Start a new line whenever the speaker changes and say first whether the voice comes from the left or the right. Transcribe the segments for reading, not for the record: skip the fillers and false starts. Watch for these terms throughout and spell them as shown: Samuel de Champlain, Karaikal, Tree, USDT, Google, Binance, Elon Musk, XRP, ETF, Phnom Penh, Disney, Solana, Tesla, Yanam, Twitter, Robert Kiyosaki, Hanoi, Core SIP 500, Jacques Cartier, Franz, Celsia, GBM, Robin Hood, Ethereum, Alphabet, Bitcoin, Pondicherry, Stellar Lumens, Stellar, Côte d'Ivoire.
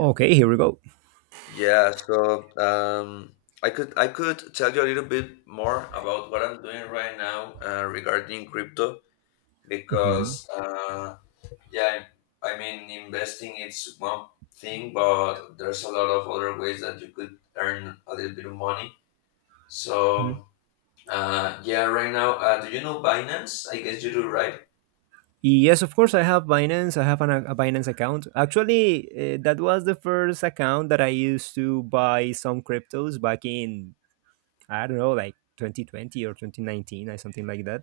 right: Okay, here we go.
left: Yeah, so um, I could tell you a little bit more about what I'm doing right now regarding crypto
right: Mhm,
left: because uh, yeah, I, I mean investing it's one thing, but there's a lot of other ways that you could earn a little bit of money.
right: mhm.
left: So yeah, right now, do you know Binance? I guess you do, right?
right: Yes, of course, I have Binance. I have a Binance account. Actually, that was the first account that I used to buy some cryptos back in, I don't know, like 2020 or 2019 or something like that.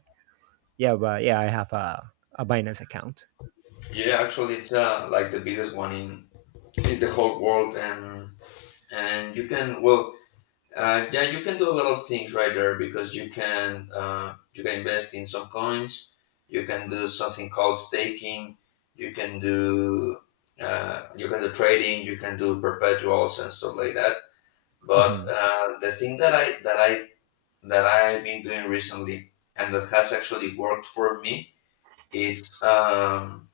right: Yeah, but yeah, I have a Binance account.
left: Yeah, actually, it's like the biggest one in the whole world, and and you can do a lot of things right there because you can invest in some coins. You can do something called staking. You can do you can do trading. You can do perpetuals and stuff like that. But
right: Hmm.
left: the thing that I've been doing recently and that has actually worked for me, it's um,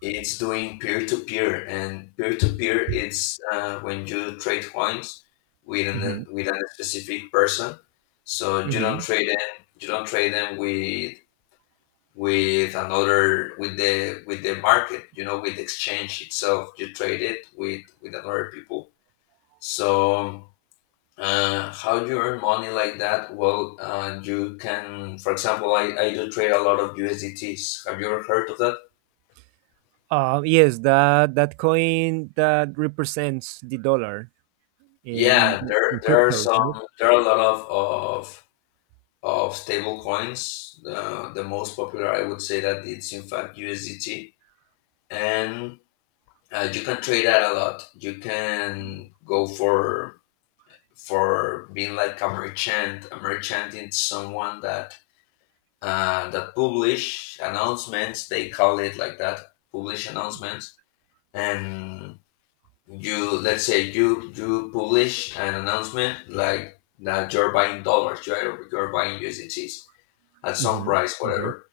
left: it's doing peer-to-peer. And peer-to-peer, it's when you trade coins
right: Hmm.
left: with a specific person, so you don't
right: Hmm.
left: trade them you don't trade them with another with the market, you know, with the exchange itself. You trade it with another people. So how do you earn money like that? Well, you can, for example, I do trade a lot of usdts. Have you ever heard of that?
right: Yes, that coin that represents the dollar, eh, in,
left: Yeah, there
right: in
left: there are
right: cryptos,
left: some,
right: right?
left: there are a lot of stable coins. The most popular, I would say that it's in fact USDT, and you can trade that a lot. You can go for being like a merchant. A merchant is someone that that publish announcements. They call it like that, publish announcements, and you let's say you publish an announcement like that you're buying dollars. You're buying usdts at some
right: Hmm.
left: price,
right: Okay.
left: whatever.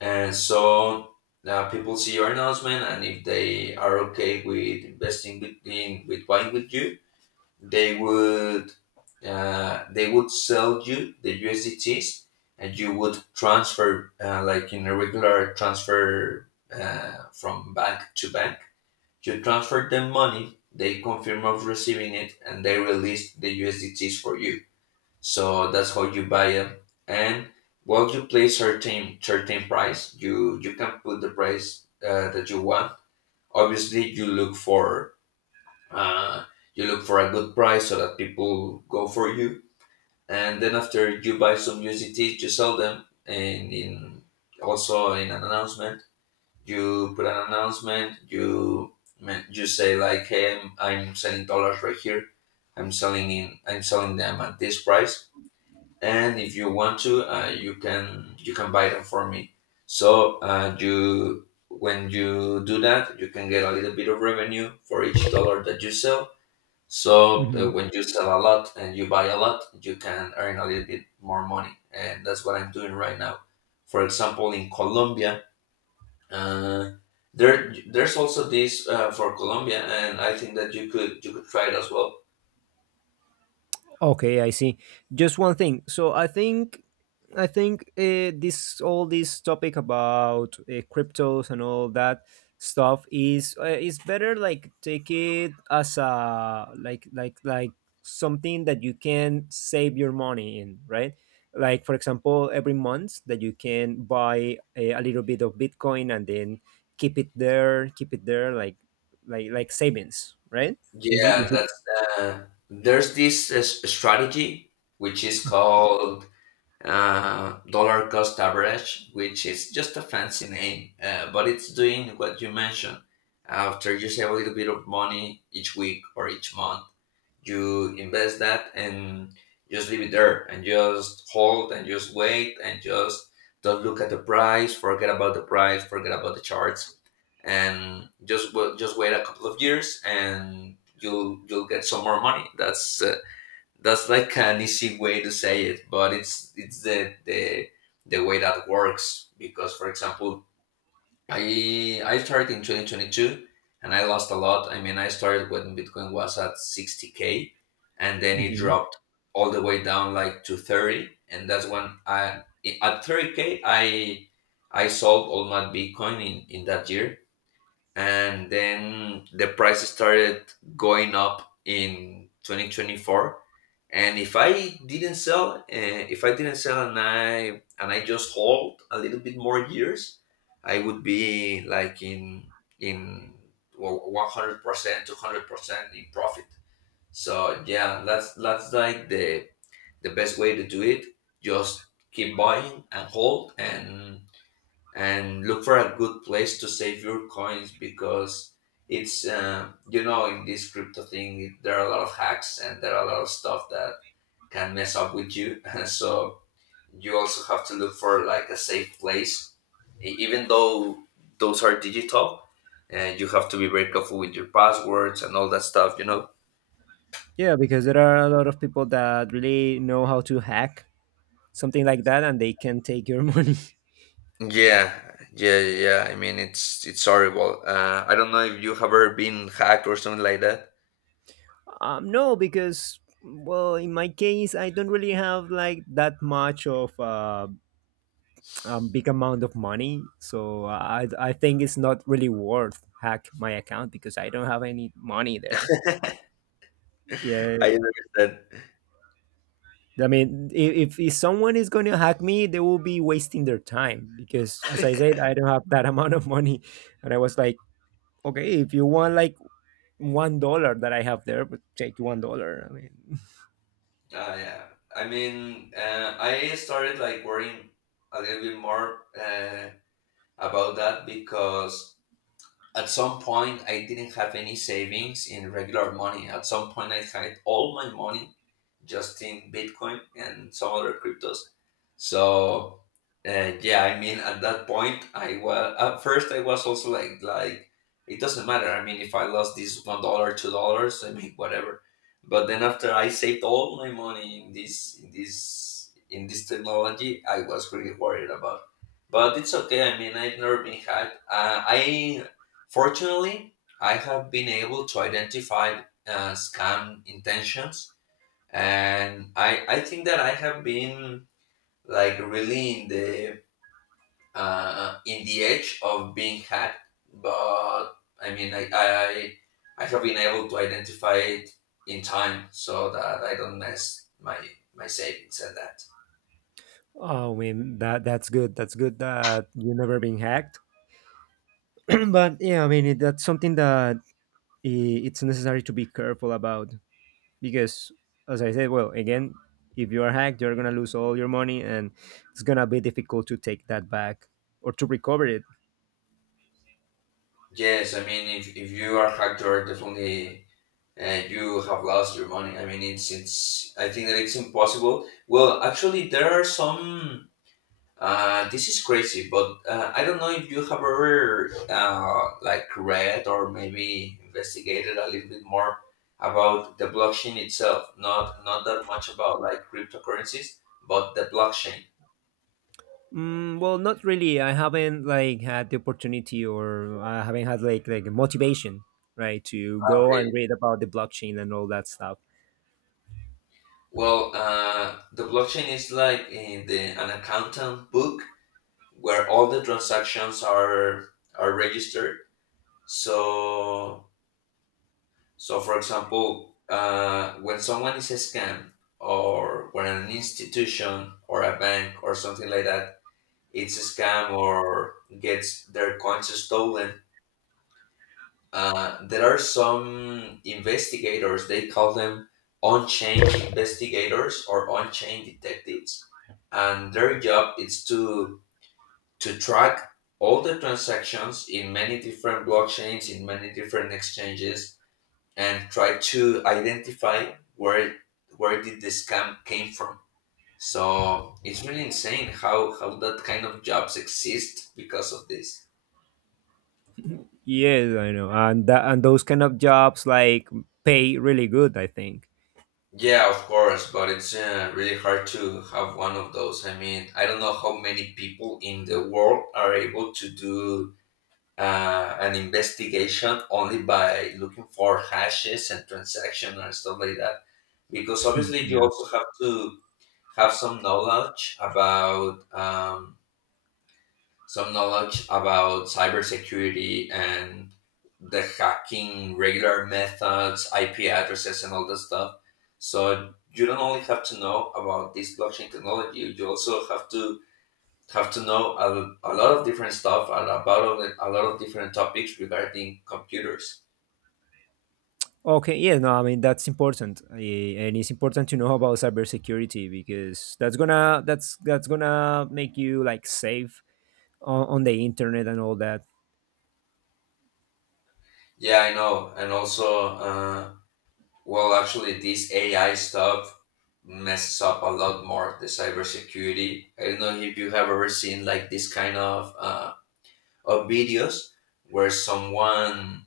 left: And so now people see your announcement, and if they are okay with investing with buying with you, they would they would sell you the usdts, and you would transfer, like in a regular transfer, from bank to bank. You transferred them money, they confirm of receiving it, and they release the USDTs for you. So that's how you buy them. And while you play certain price, you can put the price that you want. Obviously, uh, you look for a good price so that people go for you. And then after you buy some USDTs, you sell them, and in also in an announcement. You put an announcement, you you say like, hey, I'm selling dollars right here. I'm selling them at this price, and if you want to, you can buy them for me. So you when you do that, you can get a little bit of revenue for each dollar that you sell. So when you sell a lot and you buy a lot, you can earn a little bit more money, and that's what I'm doing right now, for example, in Colombia. uh, there's also this, for Colombia, and I think that you could try it as well.
right: Okay, I see. Just one thing. So I think this all this topic about cryptos and all that stuff is better, like take it as a, like something that you can save your money in, right? Like for example, every month that you can buy a little bit of Bitcoin and then keep it there, like savings, right? Is
left: Yeah,
right: is
left: that's uh, there's this strategy which is called dollar cost average, which is just a fancy name, but it's doing what you mentioned. After you save a little bit of money each week or each month, you invest that and just leave it there, and just hold, and just wait, and just don't look at the price, forget about the price, forget about the charts, and just just wait a couple of years, and you'll get some more money. That's like an easy way to say it, but it's the way that works. Because, for example, I started in 2022, and I lost a lot. I mean, I started when Bitcoin was at 60k, and then it
right: it?
left: dropped all the way down, like, to 30, and that's when I at 30k I sold all my Bitcoin in that year. And then the price started going up in 2024, and if I didn't sell, if I didn't sell and I and I just hold a little bit more years, I would be like in, well, 100% 200% in profit. So yeah, that's like the best way to do it. Just keep buying, and hold, and look for a good place to save your coins, because it's, you know, in this crypto thing, there are a lot of hacks, and there are a lot of stuff that can mess up with you so you also have to look for like a safe place. Even though those are digital, and you have to be very careful with your passwords and all that stuff, you know?
right: Yeah, because there are a lot of people that really know how to hack something like that and they can take your money.
left: Yeah yeah yeah I mean, it's horrible. I don't know if you have ever been hacked or something like that.
right: No, because, well, in my case, I don't really have like that much of a big amount of money. So I think it's not really worth hack my account because I don't have any money there. Yeah,
left: I understand.
right: I mean, if someone is going to hack me, they will be wasting their time because, as I said, I don't have that amount of money. And I was like, okay, if you want like $1 that I have there, but take $1. I mean,
left: Yeah. I mean, I started like worrying a little bit more about that because at some point I didn't have any savings in regular money. At some point I had all my money just in Bitcoin and some other cryptos. So yeah, I mean at that point, I was at first I was also like, it doesn't matter. I mean, if I lost this $1, $2, I mean, whatever. But then after I saved all my money in this technology, I was really worried about. But it's okay. I mean, I've never been hacked. I Fortunately, I have been able to identify scam intentions, and I think that I have been like really in the edge of being hacked. But I mean, I have been able to identify it in time so that I don't mess my my savings and that.
right: oh, I mean that's good. That's good that you never been hacked. But yeah, I mean it, that's something that it's necessary to be careful about because, as I said, well, again, if you are hacked, you're gonna lose all your money, and it's gonna be difficult to take that back or to recover it.
left: Yes, I mean, if you are hacked, you're definitely and you have lost your money. I mean, it's it's. I think that it's impossible. Well, actually, there are some. This is crazy, but I don't know if you have ever like read or maybe investigated a little bit more about the blockchain itself. Not that much about like cryptocurrencies, but the blockchain.
right: Mm, well, not really. I haven't like had the opportunity, or I haven't had like motivation, right, to go
left: Okay.
right: and read about the blockchain and all that stuff.
left: Well, the blockchain is like in the an accountant book where all the transactions are registered. So, so for example, when someone is scammed, or when an institution or a bank or something like that, it's a scam or gets their coins stolen. There are some investigators. They call them on-chain investigators or on-chain detectives, and their job is to track all the transactions in many different blockchains, in many different exchanges, and try to identify where did the scam came from. So it's really insane how that kind of jobs exist because of this.
right: Yes, I know, and that and those kind of jobs like pay really good, I think.
left: Yeah, of course, but it's really hard to have one of those. I mean, I don't know how many people in the world are able to do an investigation only by looking for hashes and transaction and stuff like that. Because obviously, you
right: Yeah.
left: also have to have some knowledge about cybersecurity and the hacking regular methods, IP addresses, and all that stuff. So you don't only have to know about this blockchain technology; you also have to know a lot of different stuff and about a lot of different topics regarding computers.
right: Okay. Yeah. No. I mean that's important, and it's important to know about cybersecurity because that's gonna make you like safe on the internet and all that.
left: Yeah, I know, and also. Well, actually, this AI stuff messes up a lot more the cybersecurity. I don't know if you have ever seen like this kind of videos where someone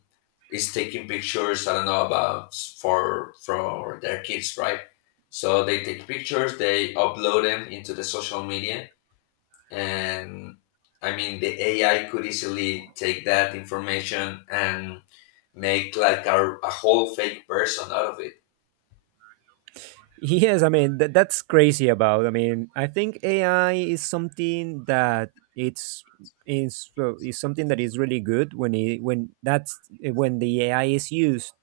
left: is taking pictures. I don't know about for their kids, right? So they take pictures, they upload them into the social media, and I mean the AI could easily take that information and make like a whole fake person out of it.
right: Yes, I mean that that's crazy about. I mean, I think AI is something that it's is, well, is something that is really good when it when that's when the AI is used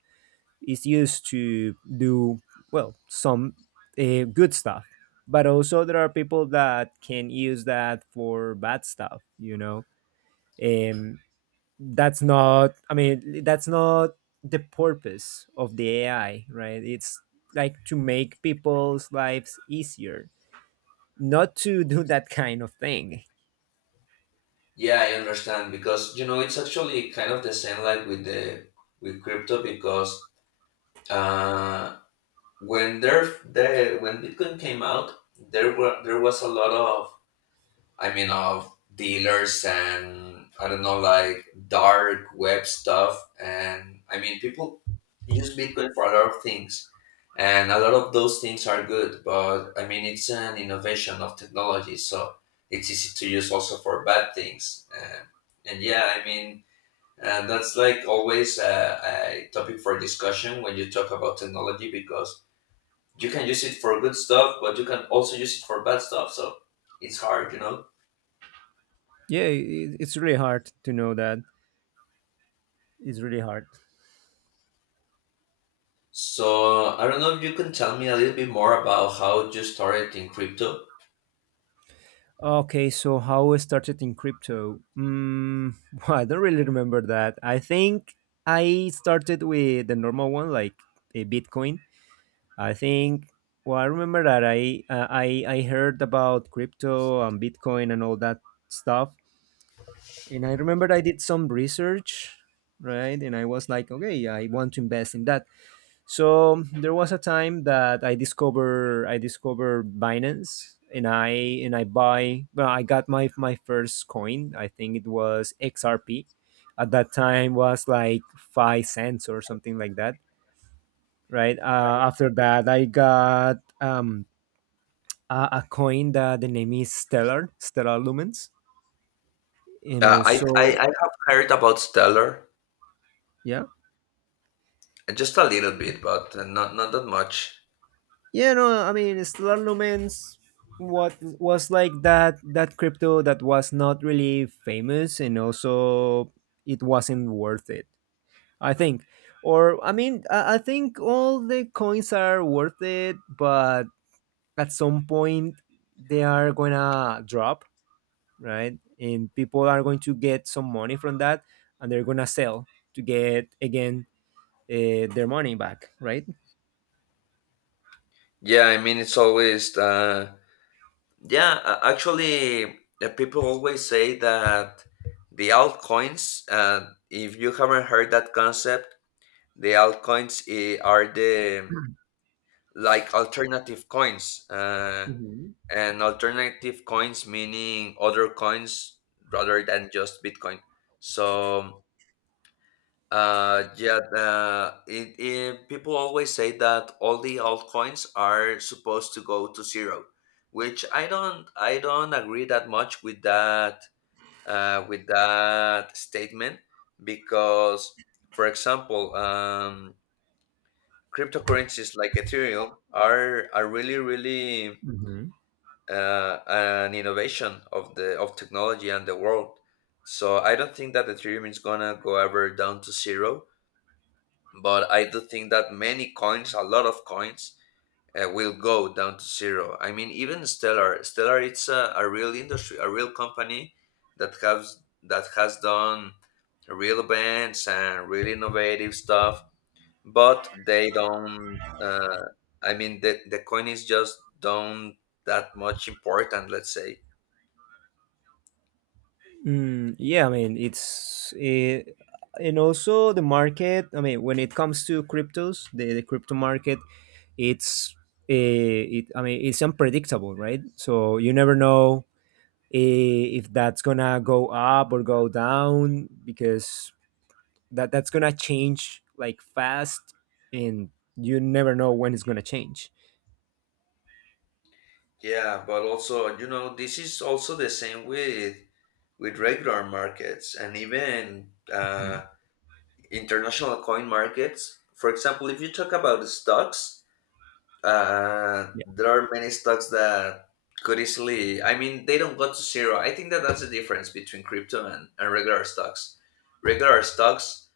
right: is used to do, well, some good stuff. But also there are people that can use that for bad stuff, you know. Um, that's not I mean that's not the purpose of the AI, right? It's like to make people's lives easier, not to do that kind of thing.
left: Yeah, I understand, because you know it's actually kind of the same, like, with the with crypto. Because uh, when there when Bitcoin came out, there was a lot of, I mean, of dealers and I don't know like dark web stuff, and I mean, people use Bitcoin for a lot of things. And a lot of those things are good, but I mean, it's an innovation of technology, so it's easy to use also for bad things. And yeah, I mean, and that's like always a topic for discussion when you talk about technology, because you can use it for good stuff, but you can also use it for bad stuff. So it's hard, you know?
right: Yeah, it's really hard to know that. It's really hard.
left: So I don't know if you can tell me a little bit more about how you started in crypto.
right: Okay, so how I started in crypto, I don't really remember that. I think I started with the normal one, like a Bitcoin, I think. Well, I remember that I heard about crypto and Bitcoin and all that stuff, and I remember I did some research, right? And I was like, okay, I want to invest in that. So there was a time that I discovered Binance, and I buy. Well, I got my first coin. I think it was XRP. At that time, was like 5 cents or something like that, right? After that, I got a coin that the name is Stellar, Lumens, and
left: Uh, I, I,
right: also,
left: I have heard about Stellar,
right: yeah,
left: just a little bit, but not that much.
right: yeah. No, I mean Stellar Lumens. What was like that crypto that was not really famous, and also it wasn't worth it. I think, or I mean, I think all the coins are worth it, but at some point they are gonna drop, right? And people are going to get some money from that, and they're gonna sell to get again their money back, right?
left: Yeah, I mean, it's always. Yeah, actually, people always say that the altcoins, if you haven't heard that concept, the altcoins are the like alternative coins. Uh,
right: Hmm.
left: and alternative coins meaning other coins rather than just Bitcoin. So yeah, people always say that all the altcoins are supposed to go to zero, which I don't agree that much with that statement because, for example, cryptocurrencies like Ethereum are really really
right: Hmm.
left: an innovation of the of technology and the world. So I don't think that Ethereum is gonna go ever down to zero, but I do think that many coins, a lot of coins, will go down to zero. I mean, even Stellar, it's a real industry, a real company that has done real events and really innovative stuff, but they don't. I mean, the coin is just don't that much important. Let's say.
right: Mm, yeah, I mean it's and also the market. I mean, when it comes to cryptos, the crypto market, it's it. I mean, it's unpredictable, right? So you never know if that's gonna go up or go down, because that's gonna change like fast, and you never know when it's gonna change.
left: Yeah, but also, you know, this is also the same with regular markets and even.
right: Mhm.
left: Uh, international coin markets. For example, if you talk about the stocks,
right: Yeah.
left: there are many stocks that could easily, I mean, they don't go to zero. I think that that's the difference between crypto and regular stocks. Regular stocks,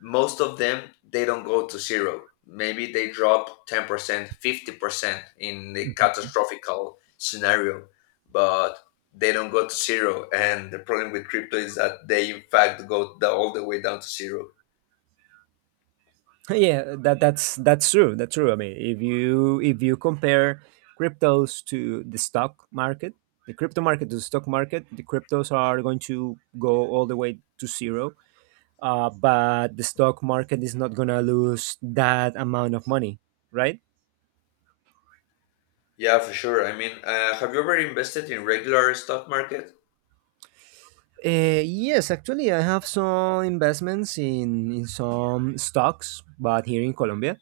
left: most of them, they don't go to zero. Maybe they drop 10%, 50% in the catastrophical scenario, but they don't go to zero. And the problem with crypto is that they, in fact, go all the way down to zero.
right: Yeah, that's true, that's true. I mean, if you compare cryptos to the stock market, the crypto market to the stock market, the cryptos are going to go all the way to zero, but the stock market is not going to lose that amount of money, right.
left: Yeah, for sure. I mean, have you ever invested in regular stock market?
right: Yes, actually I have some investments in some stocks, but here in Colombia.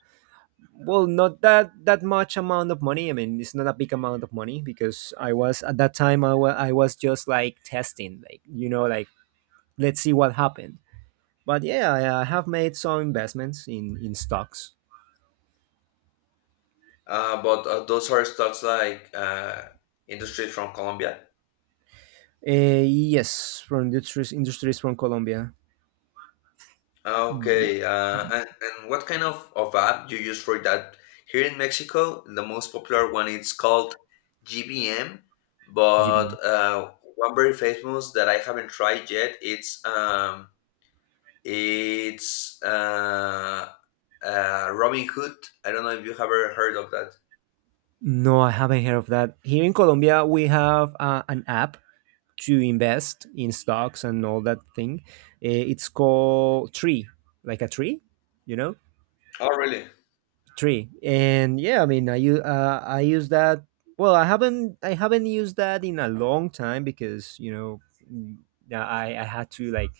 right: Well, not that much amount of money. I mean, it's not a big amount of money because I was at that time I was just like testing, like, like, let's see what happened. But yeah, I have made some investments in stocks.
left: But those are stocks like industries from Colombia.
right: Uh, yes, from industries from Colombia. Y-
left: Okay. And what kind of app do you use for that? Here in Mexico, the most popular one is called GBM,
right: G B
left: but
right: M.
left: one very famous that I haven't tried yet. It's Robin Hood. I don't know if you have ever heard of that.
right: No, I haven't heard of that. Here in Colombia, we have an app to invest in stocks and all that thing. It's called Tree, like a tree, you know,
left: Oh, really?
right: three. And yeah, I mean I use that. Well, I haven't used that in a long time because, you know, mm, yeah, I had to like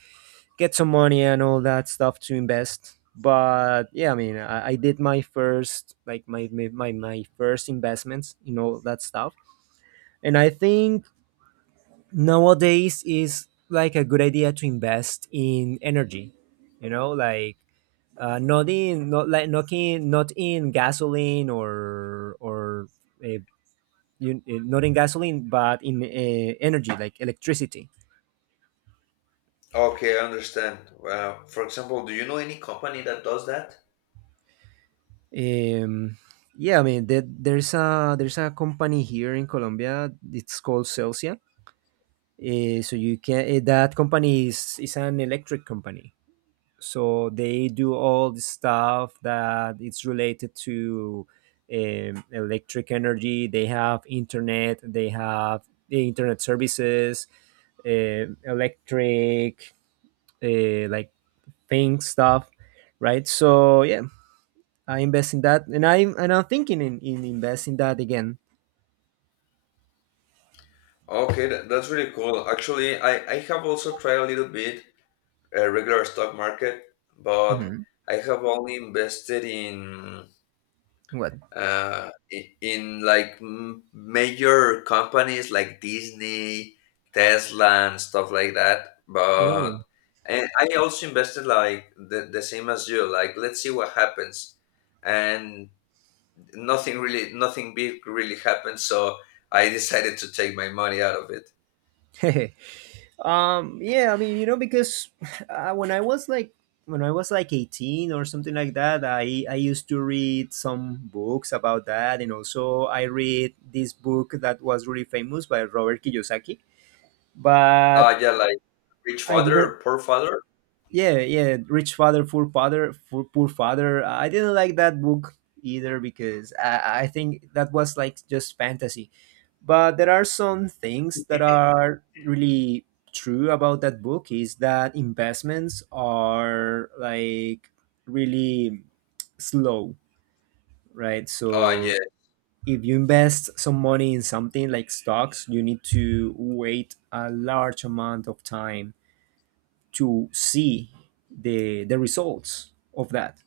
right: get some money and all that stuff to invest. But yeah, I mean, I did my first, like my first investments in all that stuff. And I think nowadays is like a good idea to invest in energy, you know, like, not in gasoline, or uh, not in gasoline, but in energy, like electricity.
left: Okay, I understand. For example, do you know any company that does that?
right: Um, yeah, I mean there's a company here in Colombia. It's called Celsia. So you can that company is an electric company. So they do all the stuff that it's related to electric energy. They have the internet services, electric, like thing stuff, right, so yeah, I invest in that, and I'm thinking in investing that again.
left: Okay, that, that's really cool. Actually, I have also tried a little bit regular stock market, but
right: Hmm.
left: I have only invested in
right: What.
left: in like major companies like Disney, Tesla, and stuff like that. But
right: Mm.
left: and I also invested like the same as you. Like, let's see what happens. And nothing big really happened, so I decided to take my money out of it.
right: Yeah, I mean, because when I was like 18 or something like that, I used to read some books about that, and also I read this book that was really famous by Robert Kiyosaki, but
left: uh yeah like Rich
right: I
left: father
right: didn't.
left: or poor father?
right: Yeah, yeah, rich father poor father, poor father, I didn't like that book either, because I think that was like just fantasy. But there are some things that are really true about that book, is that investments are like really slow, right?
left: Yeah.
right: So if you invest some money in something like stocks, you need to wait a large amount of time to see the results of that,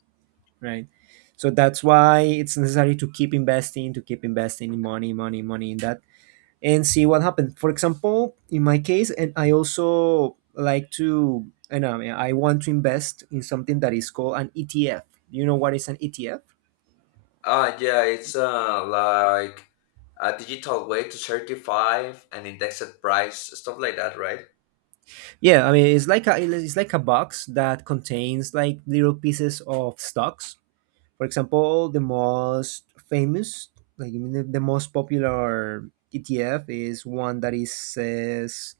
right: right? So that's why it's necessary to keep investing, in money, money, money in that, and see what happens. For example, in my case, And, I mean, I want to invest in something that is called an ETF. You know what is an ETF?
left: Yeah it's like a digital way to certify an indexed price, stuff like that, right?
right: Yeah, I mean it's like a box that contains like little pieces of stocks. For example, the most famous, like I mean, the most popular ETF is one that is says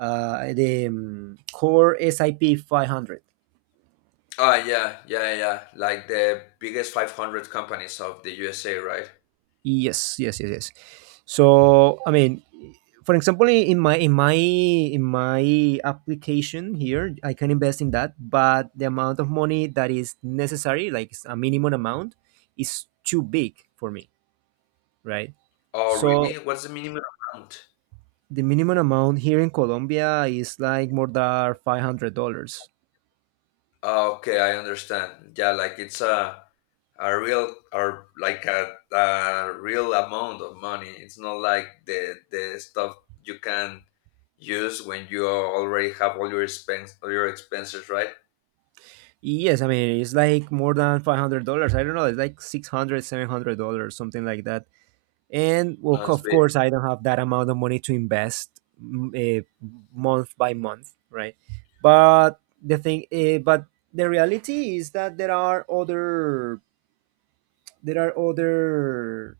right: the Core SIP 500.
left: Yeah, yeah, yeah, like the biggest 500 companies of the USA, right?
right: Yes, yes, yes, yes. So I mean, for example, in my application here, I can invest in that, but the amount of money that is necessary, like a minimum amount, is too big for me, right?
left: Oh really,
right: So
left: what's the minimum amount?
right: the minimum amount here in Colombia is like more than $500.
left: Ah, okay, I understand. Yeah, like it's a real, or like a real amount of money. It's not like the stuff you can use when you already have all your expense all your expenses, right?
right: Yes, I mean it's like more than $500. I don't know, it's like 600, $700, something like that. And well,
left: No, it's
right: of
left: big.
right: course, I don't have that amount of money to invest month by month, right? But the reality is that there are other, there are other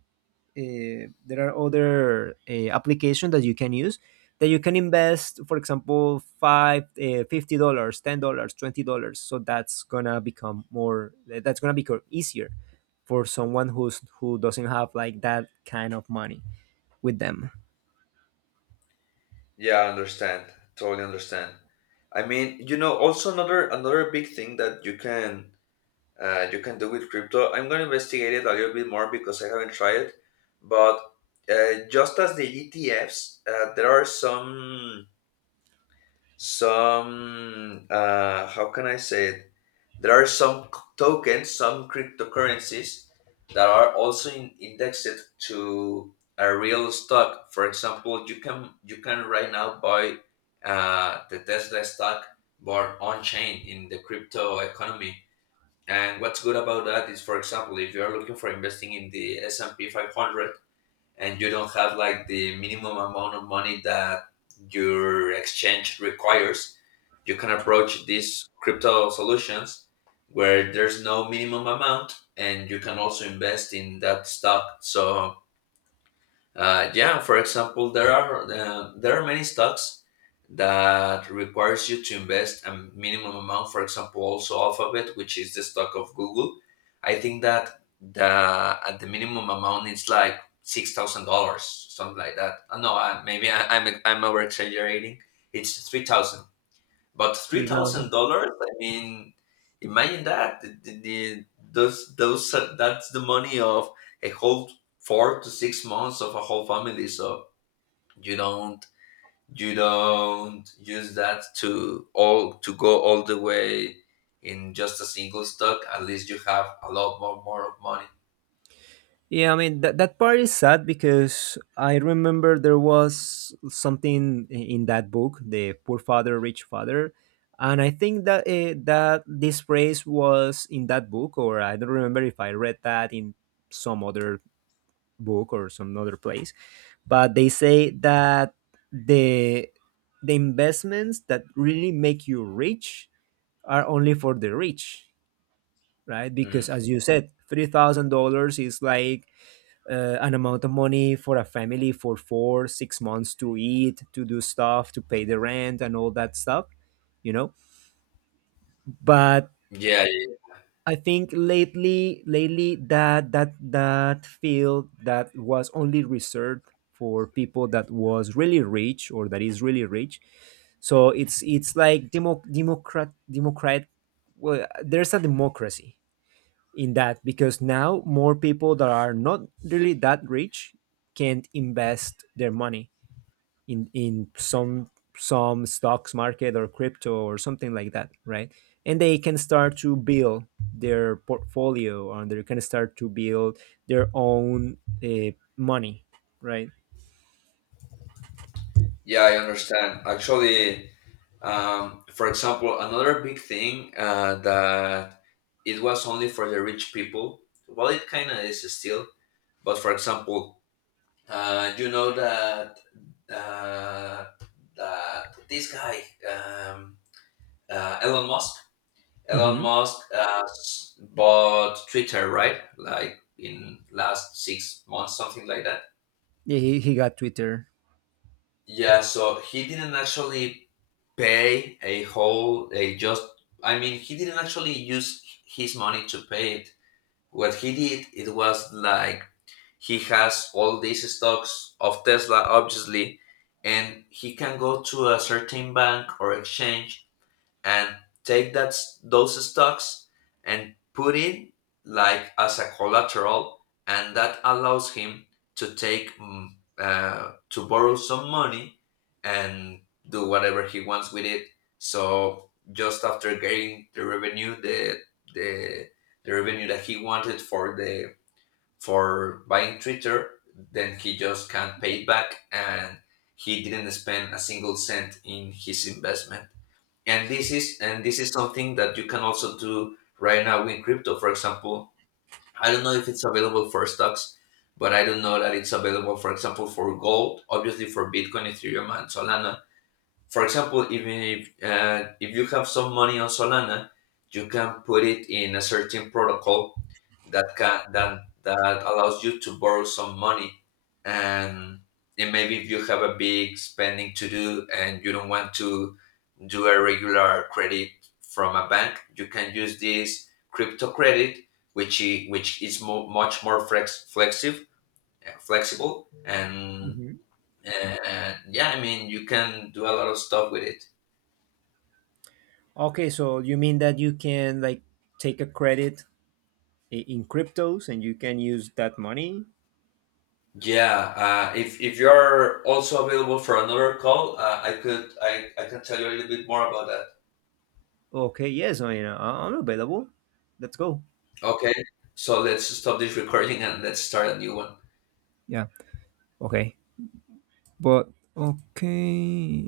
right: applications that you can use, that you can invest, for example, five $50, $10, $20, so that's gonna become easier for someone who doesn't have like that kind of money with them.
left: Yeah, I understand. Totally understand. I mean, you know, also another another big thing that you can do with crypto. I'm gonna investigate it a little bit more because I haven't tried it. But just as the ETFs, there are some. Some how can I say it, there are some tokens, some cryptocurrencies that are also indexed to a real stock. For example, you can right now buy the Tesla stock, but on chain in the crypto economy. And what's good about that is, for example, if you are looking for investing in the S&P 500 and you don't have like the minimum amount of money that your exchange requires, you can approach these crypto solutions where there's no minimum amount and you can also invest in that stock. So yeah, for example, there are many stocks that requires you to invest a minimum amount. For example, also Alphabet, which is the stock of Google. I think that the at the minimum amount it's like $6,000, something like that. No, maybe I'm over exaggerating. It's 3,000. But three thousand
right: 3,000.
left: dollars, I mean, imagine that. The- those that's the money of a whole 4 to 6 months of a whole family. So you don't you don't use that to all to go all the way in just a single stock. At least you have a lot more more of money.
right: Yeah, I mean that part is sad because I remember there was something in that book, the poor father, rich father, and I think that this phrase was in that book, or I don't remember if I read that in some other book or some other place. But they say that the the investments that really make you rich are only for the rich, right?
left: Mm.
right: Because as you said, $3,000 is like, an amount of money for a family for 4-6 months to eat, to do stuff, to pay the rent and all that stuff, you know. But
left: Yeah,
right: I think lately that field that was only reserved for people that was really rich, or that is really rich. So it's like, demo, democrat democrat well, there's a democracy in that, because now more people that are not really that rich can invest their money in some stocks market or crypto or something like that, right. And they can start to build their portfolio, and they can start to build their own uh, money, right.
left: yeah, I understand. Actually, for example, another big thing that it was only for the rich people. Well, it kind of is still. But for example, you know that uh, this guy um, Elon Musk. Elon
right: Hmm.
left: Musk bought Twitter, right? Like in last 6 months, something like that.
right: Yeah, he got Twitter.
left: Yeah. So he didn't actually pay a whole a just. I mean, he didn't actually use his money to pay it. What he did, it was like he has all these stocks of Tesla, obviously, and he can go to a certain bank or exchange and take that those stocks and put it like as a collateral, and that allows him to take to borrow some money and do whatever he wants with it. So just after getting the revenue, the the revenue that he wanted for the for buying Twitter, then he just can't pay it back, and he didn't spend a single cent in his investment. And this is something that you can also do right now in crypto. For example, I don't know if it's available for stocks, but I do know that it's available, for example, for gold, obviously for Bitcoin, Ethereum, and Solana. For example, even if you have some money on Solana, you can put it in a certain protocol that can that allows you to borrow some money, and and maybe if you have a big spending to do and you don't want to do a regular credit from a bank, you can use this crypto credit, which which is much more flexible flexible and
right: Mhm.
left: and yeah, I mean, you can do a lot of stuff with it.
right: Okay, so you mean that you can like take a credit, in cryptos, and you can use that money.
left: Yeah, if you're also available for another call, I could I can tell you a little bit more about that.
right: Okay, yes, I mean, I'm available. Let's go.
left: Okay, so let's stop this recording and let's start a new one.
right: Yeah. Okay. But okay.